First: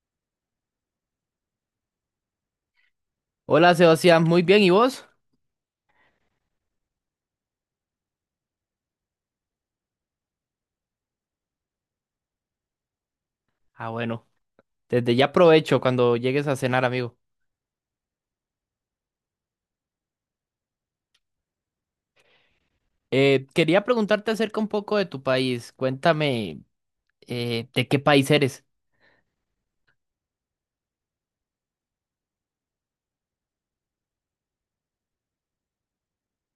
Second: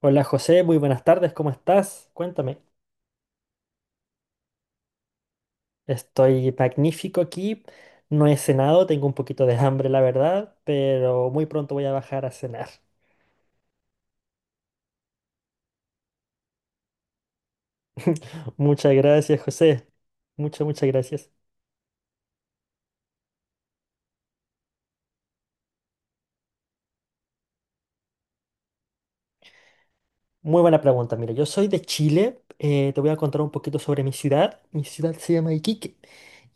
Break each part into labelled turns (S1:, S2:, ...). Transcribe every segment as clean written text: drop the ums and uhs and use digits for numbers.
S1: Hola José, muy buenas tardes, ¿cómo estás? Cuéntame.
S2: Hola Sebastián, muy bien, ¿y vos?
S1: Estoy magnífico aquí, no he cenado, tengo un poquito de hambre la verdad, pero muy pronto voy a bajar a cenar.
S2: Ah, bueno, desde ya aprovecho cuando llegues a cenar, amigo.
S1: Muchas gracias José, muchas, muchas gracias.
S2: Quería preguntarte acerca un poco de tu país. Cuéntame, ¿de qué país eres?
S1: Muy buena pregunta, mira, yo soy de Chile, te voy a contar un poquito sobre mi ciudad. Mi ciudad se llama Iquique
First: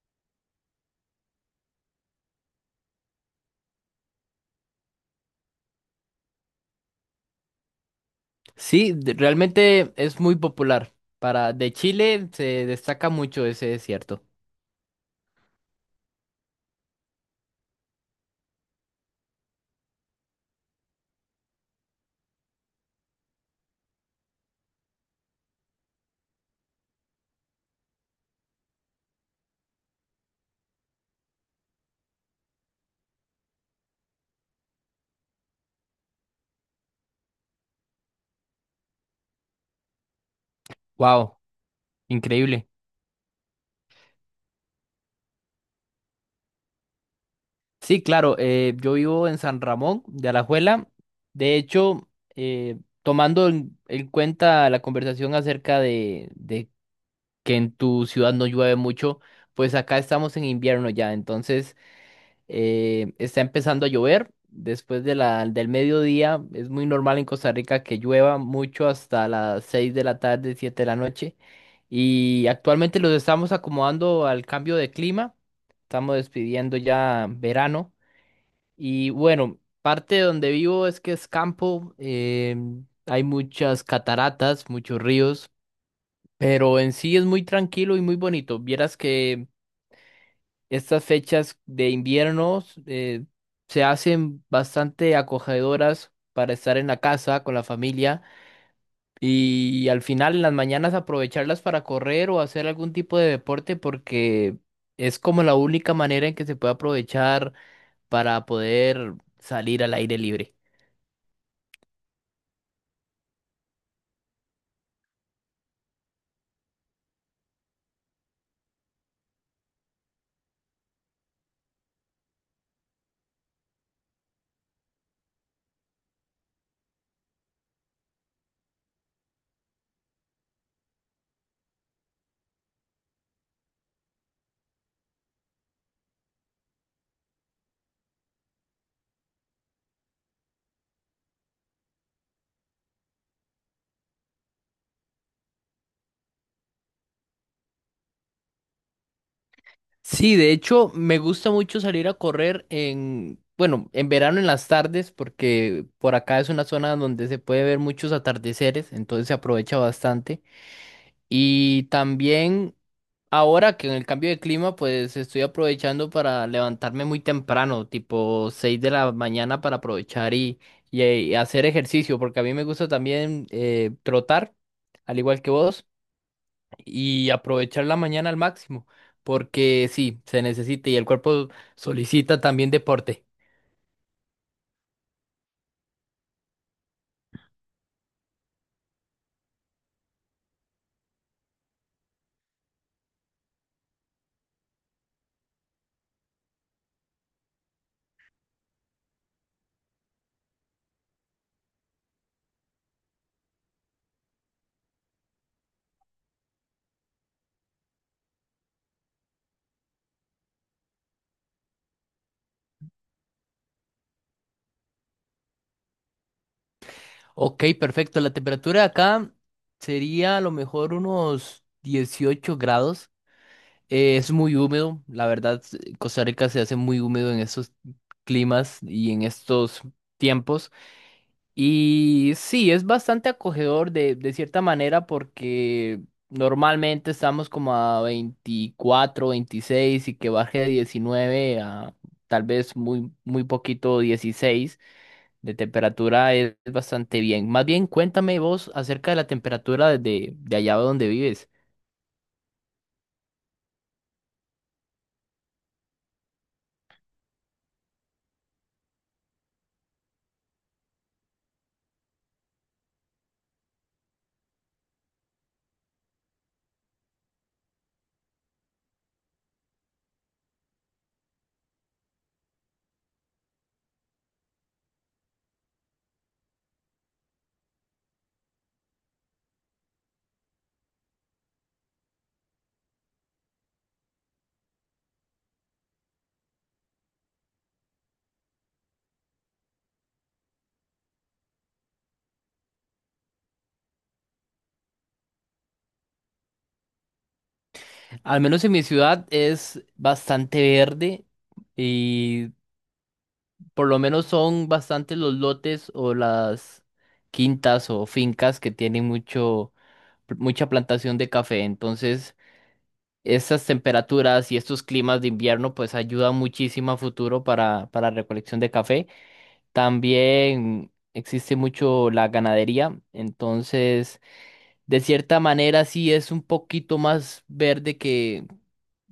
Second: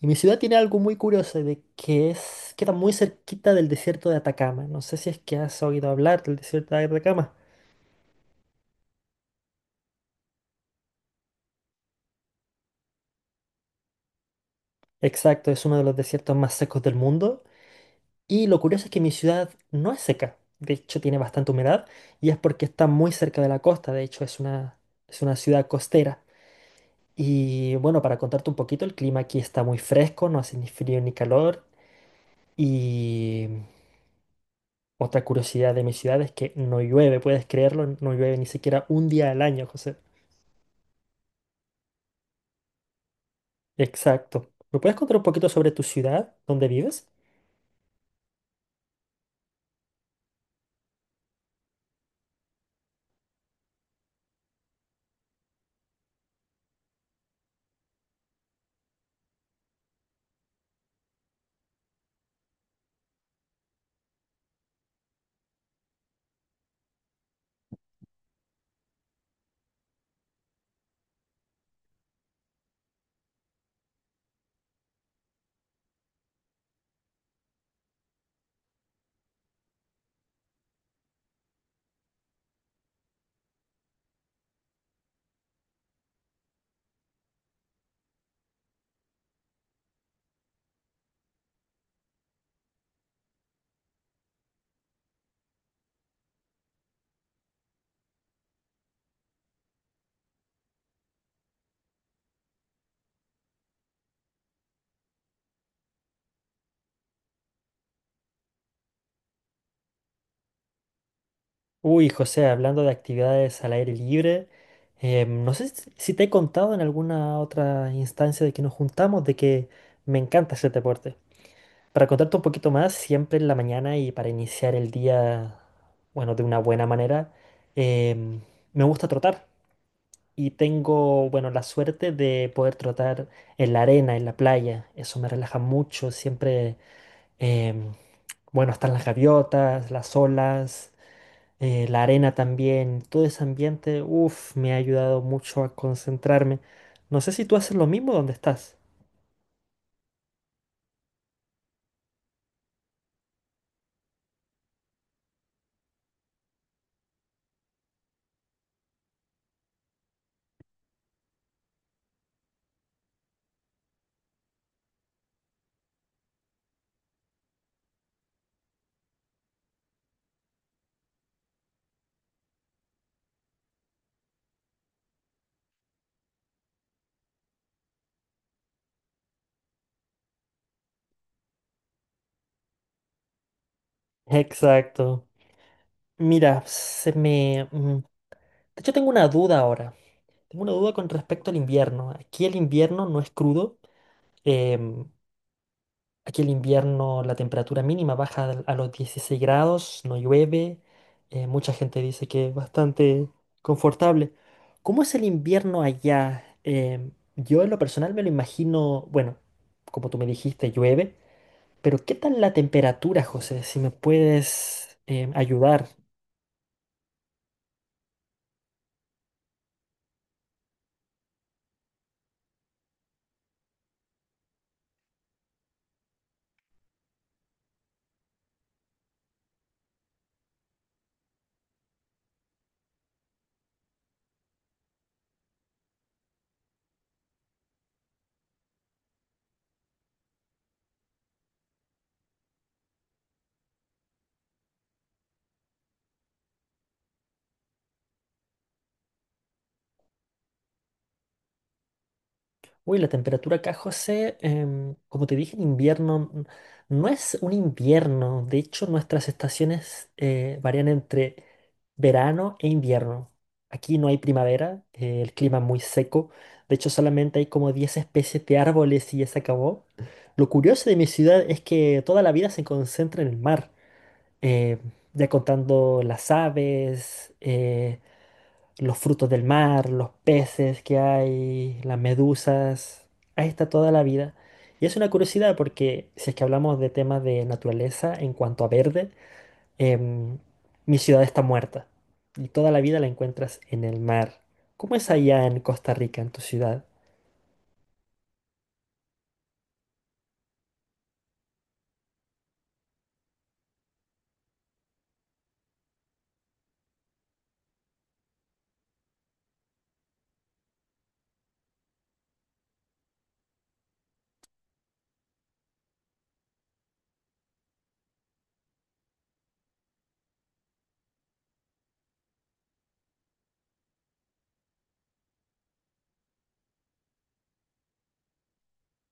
S1: y mi ciudad tiene algo muy curioso de que es, queda muy cerquita del desierto de Atacama. No sé si es que has oído hablar del desierto de Atacama.
S2: Sí, realmente es muy popular. Para de Chile se destaca mucho ese desierto.
S1: Exacto, es uno de los desiertos más secos del mundo. Y lo curioso es que mi ciudad no es seca, de hecho tiene bastante humedad y es porque está muy cerca de la costa, de hecho es una ciudad costera. Y bueno, para contarte un poquito, el clima aquí está muy fresco, no hace ni frío ni calor. Y otra curiosidad de mi ciudad es que no llueve, puedes creerlo, no llueve ni siquiera un día al año, José.
S2: Wow, increíble.
S1: Exacto. ¿Me puedes contar un poquito sobre tu ciudad, dónde vives?
S2: Sí, claro, yo vivo en San Ramón de Alajuela. De hecho, tomando en cuenta la conversación acerca de que en tu ciudad no llueve mucho, pues acá estamos en invierno ya, entonces está empezando a llover. Después de del mediodía, es muy normal en Costa Rica que llueva mucho hasta las 6 de la tarde, 7 de la noche. Y actualmente los estamos acomodando al cambio de clima. Estamos despidiendo ya verano. Y bueno, parte de donde vivo es que es campo. Hay muchas cataratas, muchos ríos. Pero en sí es muy tranquilo y muy bonito. Vieras que estas fechas de invierno se hacen bastante acogedoras para estar en la casa con la familia y al final en las mañanas aprovecharlas para correr o hacer algún tipo de deporte porque es como la única manera en que se puede aprovechar para poder salir al aire libre.
S1: Uy, José, hablando de actividades al aire libre, no sé si te he contado en alguna otra instancia de que nos juntamos, de que me encanta hacer deporte. Para contarte un poquito más, siempre en la mañana y para iniciar el día, bueno, de una buena manera, em, me gusta trotar y tengo, bueno, la suerte de poder trotar en la arena, en la playa. Eso me relaja mucho, siempre, em, bueno, están las gaviotas, las olas, la arena también, todo ese ambiente, uff, me ha ayudado mucho a concentrarme. No sé si tú haces lo mismo donde estás.
S2: Sí, de hecho, me gusta mucho salir a correr en, bueno, en verano en las tardes, porque por acá es una zona donde se puede ver muchos atardeceres, entonces se aprovecha bastante. Y también ahora que en el cambio de clima, pues estoy aprovechando para levantarme muy temprano, tipo 6 de la mañana para aprovechar y hacer ejercicio, porque a mí me gusta también trotar, al igual que vos y aprovechar la mañana al máximo, porque sí, se necesita y el cuerpo solicita también deporte.
S1: Exacto. Mira, de hecho, tengo una duda ahora. Tengo una duda con respecto al invierno. Aquí el invierno no es crudo. em, Aquí el invierno la temperatura mínima baja a los 16 grados, no llueve, mucha gente dice que es bastante confortable. ¿Cómo es el invierno allá? Yo en lo personal me lo imagino, bueno, como tú me dijiste, llueve, pero ¿qué tal la temperatura, José? Si me puedes ayudar.
S2: Ok, perfecto. La temperatura de acá sería a lo mejor unos 18 grados. Es muy húmedo, la verdad, Costa Rica se hace muy húmedo en estos climas y en estos tiempos. Y sí, es bastante acogedor de cierta manera porque normalmente estamos como a 24 26 y que baje de 19 a tal vez muy, muy poquito 16 de temperatura es bastante bien. Más bien, cuéntame vos acerca de la temperatura de allá donde vives.
S1: Uy, la temperatura acá, José, como te dije, en invierno no es un invierno. De hecho, nuestras estaciones varían entre verano e invierno. Aquí no hay primavera, el clima es muy seco. De hecho, solamente hay como 10 especies de árboles y ya se acabó. Lo curioso de mi ciudad es que toda la vida se concentra en el mar. eh, ya contando las aves, los frutos del mar, los peces que hay, las medusas. Ahí está toda la vida. Y es una curiosidad porque si es que hablamos de temas de naturaleza en cuanto a verde, em, mi ciudad está muerta y toda la vida la encuentras en el mar. ¿Cómo es allá en Costa Rica, en tu ciudad?
S2: Al menos en mi ciudad es bastante verde. Y por lo menos son bastantes los lotes o las quintas o fincas que tienen mucha plantación de café. Entonces, estas temperaturas y estos climas de invierno, pues ayudan muchísimo a futuro para recolección de café. También existe mucho la ganadería. Entonces, de cierta manera, sí es un poquito más verde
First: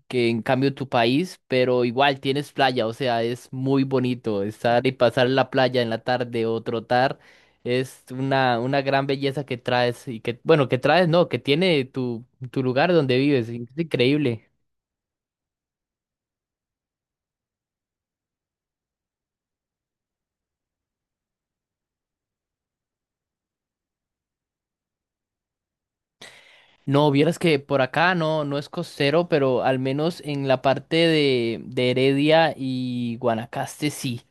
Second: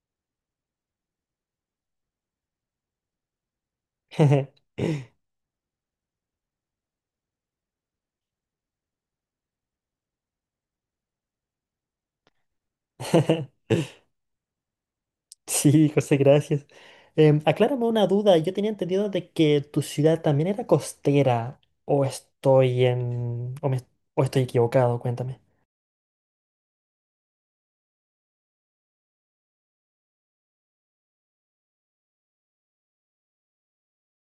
S2: que en cambio tu país, pero igual tienes playa, o sea, es muy bonito estar y pasar la playa en la tarde o trotar. Es una gran belleza que traes y que, bueno, que traes, no, que tiene tu lugar donde vives. Es increíble.
S1: Sí, José, gracias. Em, aclárame una duda. Yo tenía entendido de que tu ciudad también era costera, o estoy en, o me- o estoy equivocado, cuéntame.
S2: No, vieras que por acá no, no es costero, pero al menos en la parte de Heredia y Guanacaste sí.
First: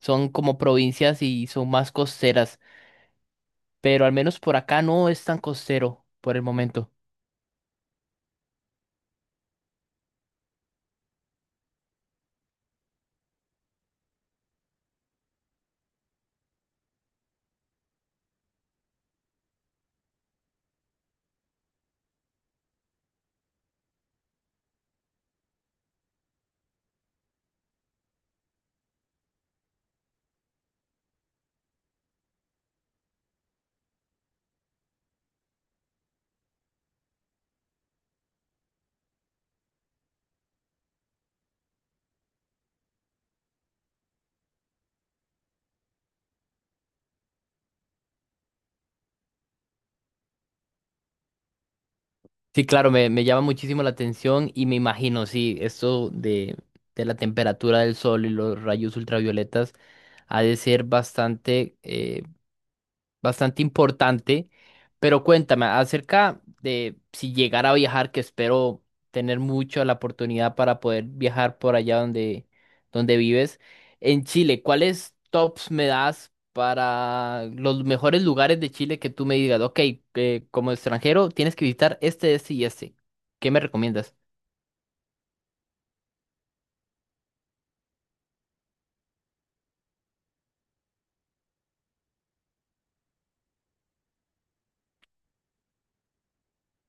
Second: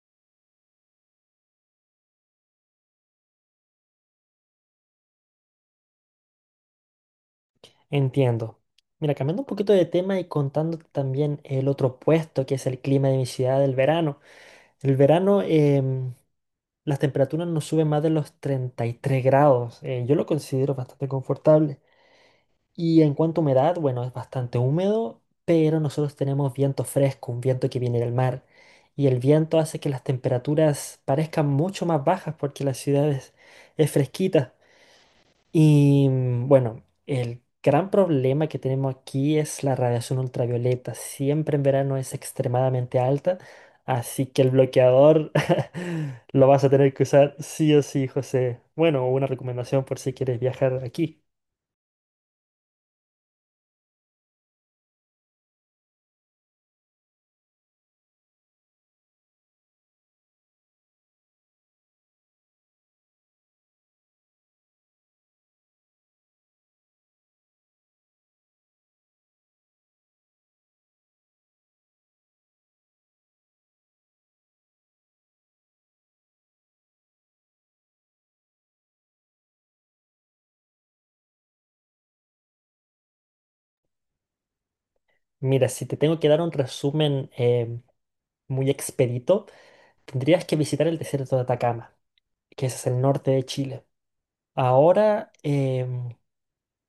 S2: Son como provincias y son más costeras, pero al menos por acá no es tan costero por el momento.
S1: Entiendo. Mira, cambiando un poquito de tema y contándote también el otro puesto, que es el clima de mi ciudad del verano. El verano, las temperaturas no suben más de los 33 grados. Yo lo considero bastante confortable. Y en cuanto a humedad, bueno, es bastante húmedo, pero nosotros tenemos viento fresco, un viento que viene del mar. Y el viento hace que las temperaturas parezcan mucho más bajas porque es fresquita. Y bueno, el gran problema que tenemos aquí es la radiación ultravioleta. Siempre en verano es extremadamente alta, así que el bloqueador lo vas a tener que usar sí o sí, José. Bueno, una recomendación por si quieres viajar aquí.
S2: Sí, claro, me llama muchísimo la atención y me imagino, sí, esto de la temperatura del sol y los rayos ultravioletas ha de ser bastante, bastante importante. Pero cuéntame acerca de si llegara a viajar, que espero tener mucho la oportunidad para poder viajar por allá donde vives. En Chile, ¿cuáles tops me das para los mejores lugares de Chile que tú me digas, ok, como extranjero tienes que visitar este, este y este? ¿Qué me recomiendas?
S1: Mira, si te tengo que dar un resumen muy expedito, tendrías que visitar el desierto de Atacama, que ese es el norte de Chile. Ahora,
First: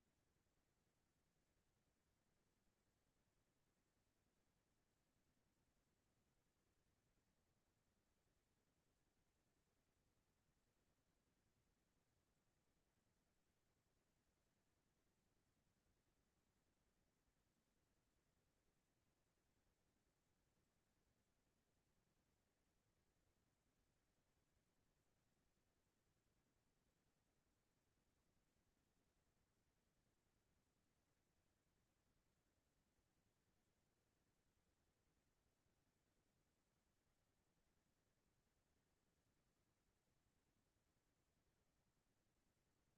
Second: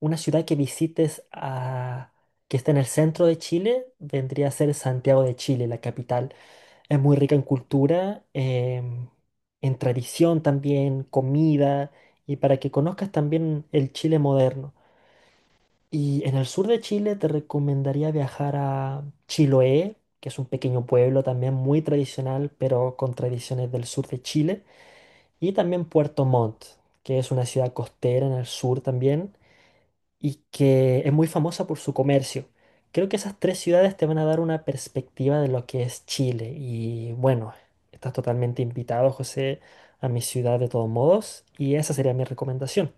S1: una ciudad que está en el centro de Chile vendría a ser Santiago de Chile, la capital. Es muy rica en cultura, en tradición también, comida, y para que conozcas también el Chile moderno. Y en el sur de Chile te recomendaría viajar a Chiloé, que es un pequeño pueblo también muy tradicional, pero con tradiciones del sur de Chile, y también Puerto Montt, que es una ciudad costera en el sur también y que es muy famosa por su comercio. Creo que esas tres ciudades te van a dar una perspectiva de lo que es Chile y bueno, estás totalmente invitado, José, a mi ciudad de todos modos y esa sería mi recomendación.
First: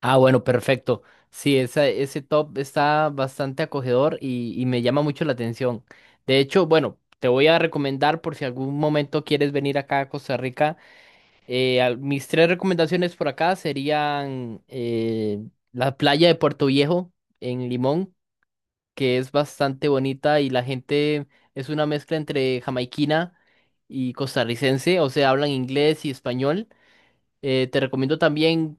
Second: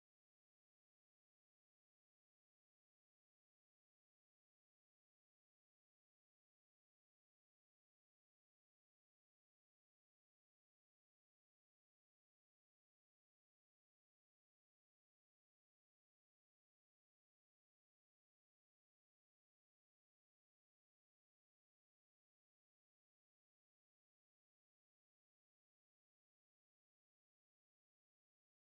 S2: Ah, bueno, perfecto. Sí, ese top está bastante acogedor y me llama mucho la atención. De hecho, bueno, te voy a recomendar por si algún momento quieres venir acá a Costa Rica. Mis tres recomendaciones por acá serían la playa de Puerto Viejo en Limón, que es bastante bonita y la gente es una mezcla entre jamaiquina y costarricense, o sea, hablan inglés y español. Te recomiendo también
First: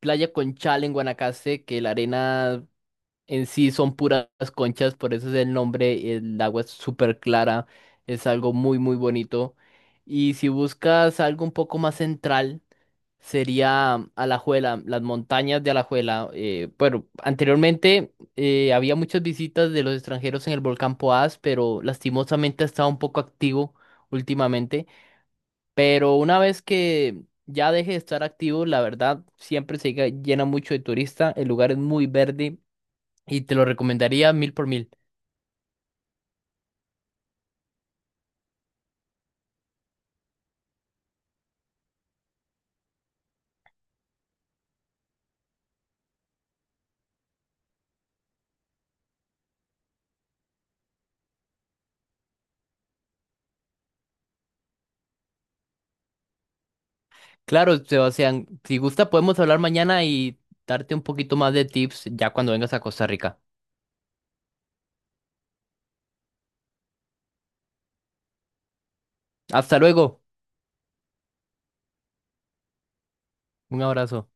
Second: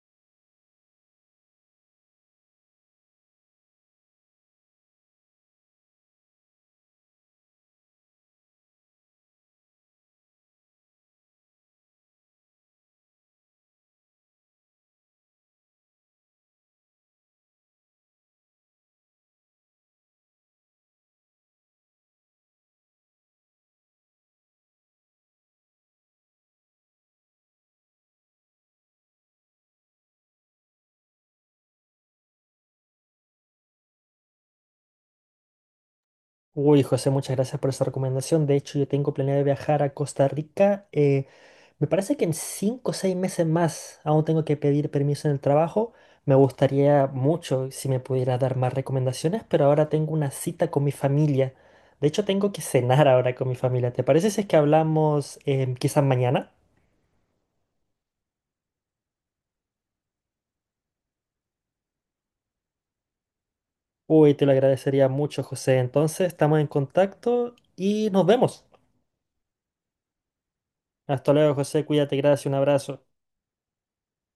S2: Playa Conchal en Guanacaste, que la arena en sí son puras conchas, por eso es el nombre, el agua es súper clara, es algo muy muy bonito. Y si buscas algo un poco más central, sería Alajuela, las montañas de Alajuela. Bueno, anteriormente había muchas visitas de los extranjeros en el volcán Poás, pero lastimosamente ha estado un poco activo últimamente. Pero una vez que ya deje de estar activo, la verdad, siempre se llena mucho de turista. El lugar es muy verde y te lo recomendaría mil por mil.
S1: Uy, José, muchas gracias por esa recomendación. De hecho, yo tengo planeado viajar a Costa Rica. Me parece que en 5 o 6 meses más aún tengo que pedir permiso en el trabajo. Me gustaría mucho si me pudiera dar más recomendaciones, pero ahora tengo una cita con mi familia. De hecho, tengo que cenar ahora con mi familia. ¿Te parece si es que hablamos quizás mañana?
S2: Claro, Sebastián, si gusta, podemos hablar mañana y darte un poquito más de tips ya cuando vengas a Costa Rica.
S1: Uy, te lo agradecería mucho, José. Entonces, estamos en contacto y nos vemos.
S2: Hasta luego.
S1: Hasta luego, José. Cuídate, gracias, un abrazo.
S2: Un abrazo.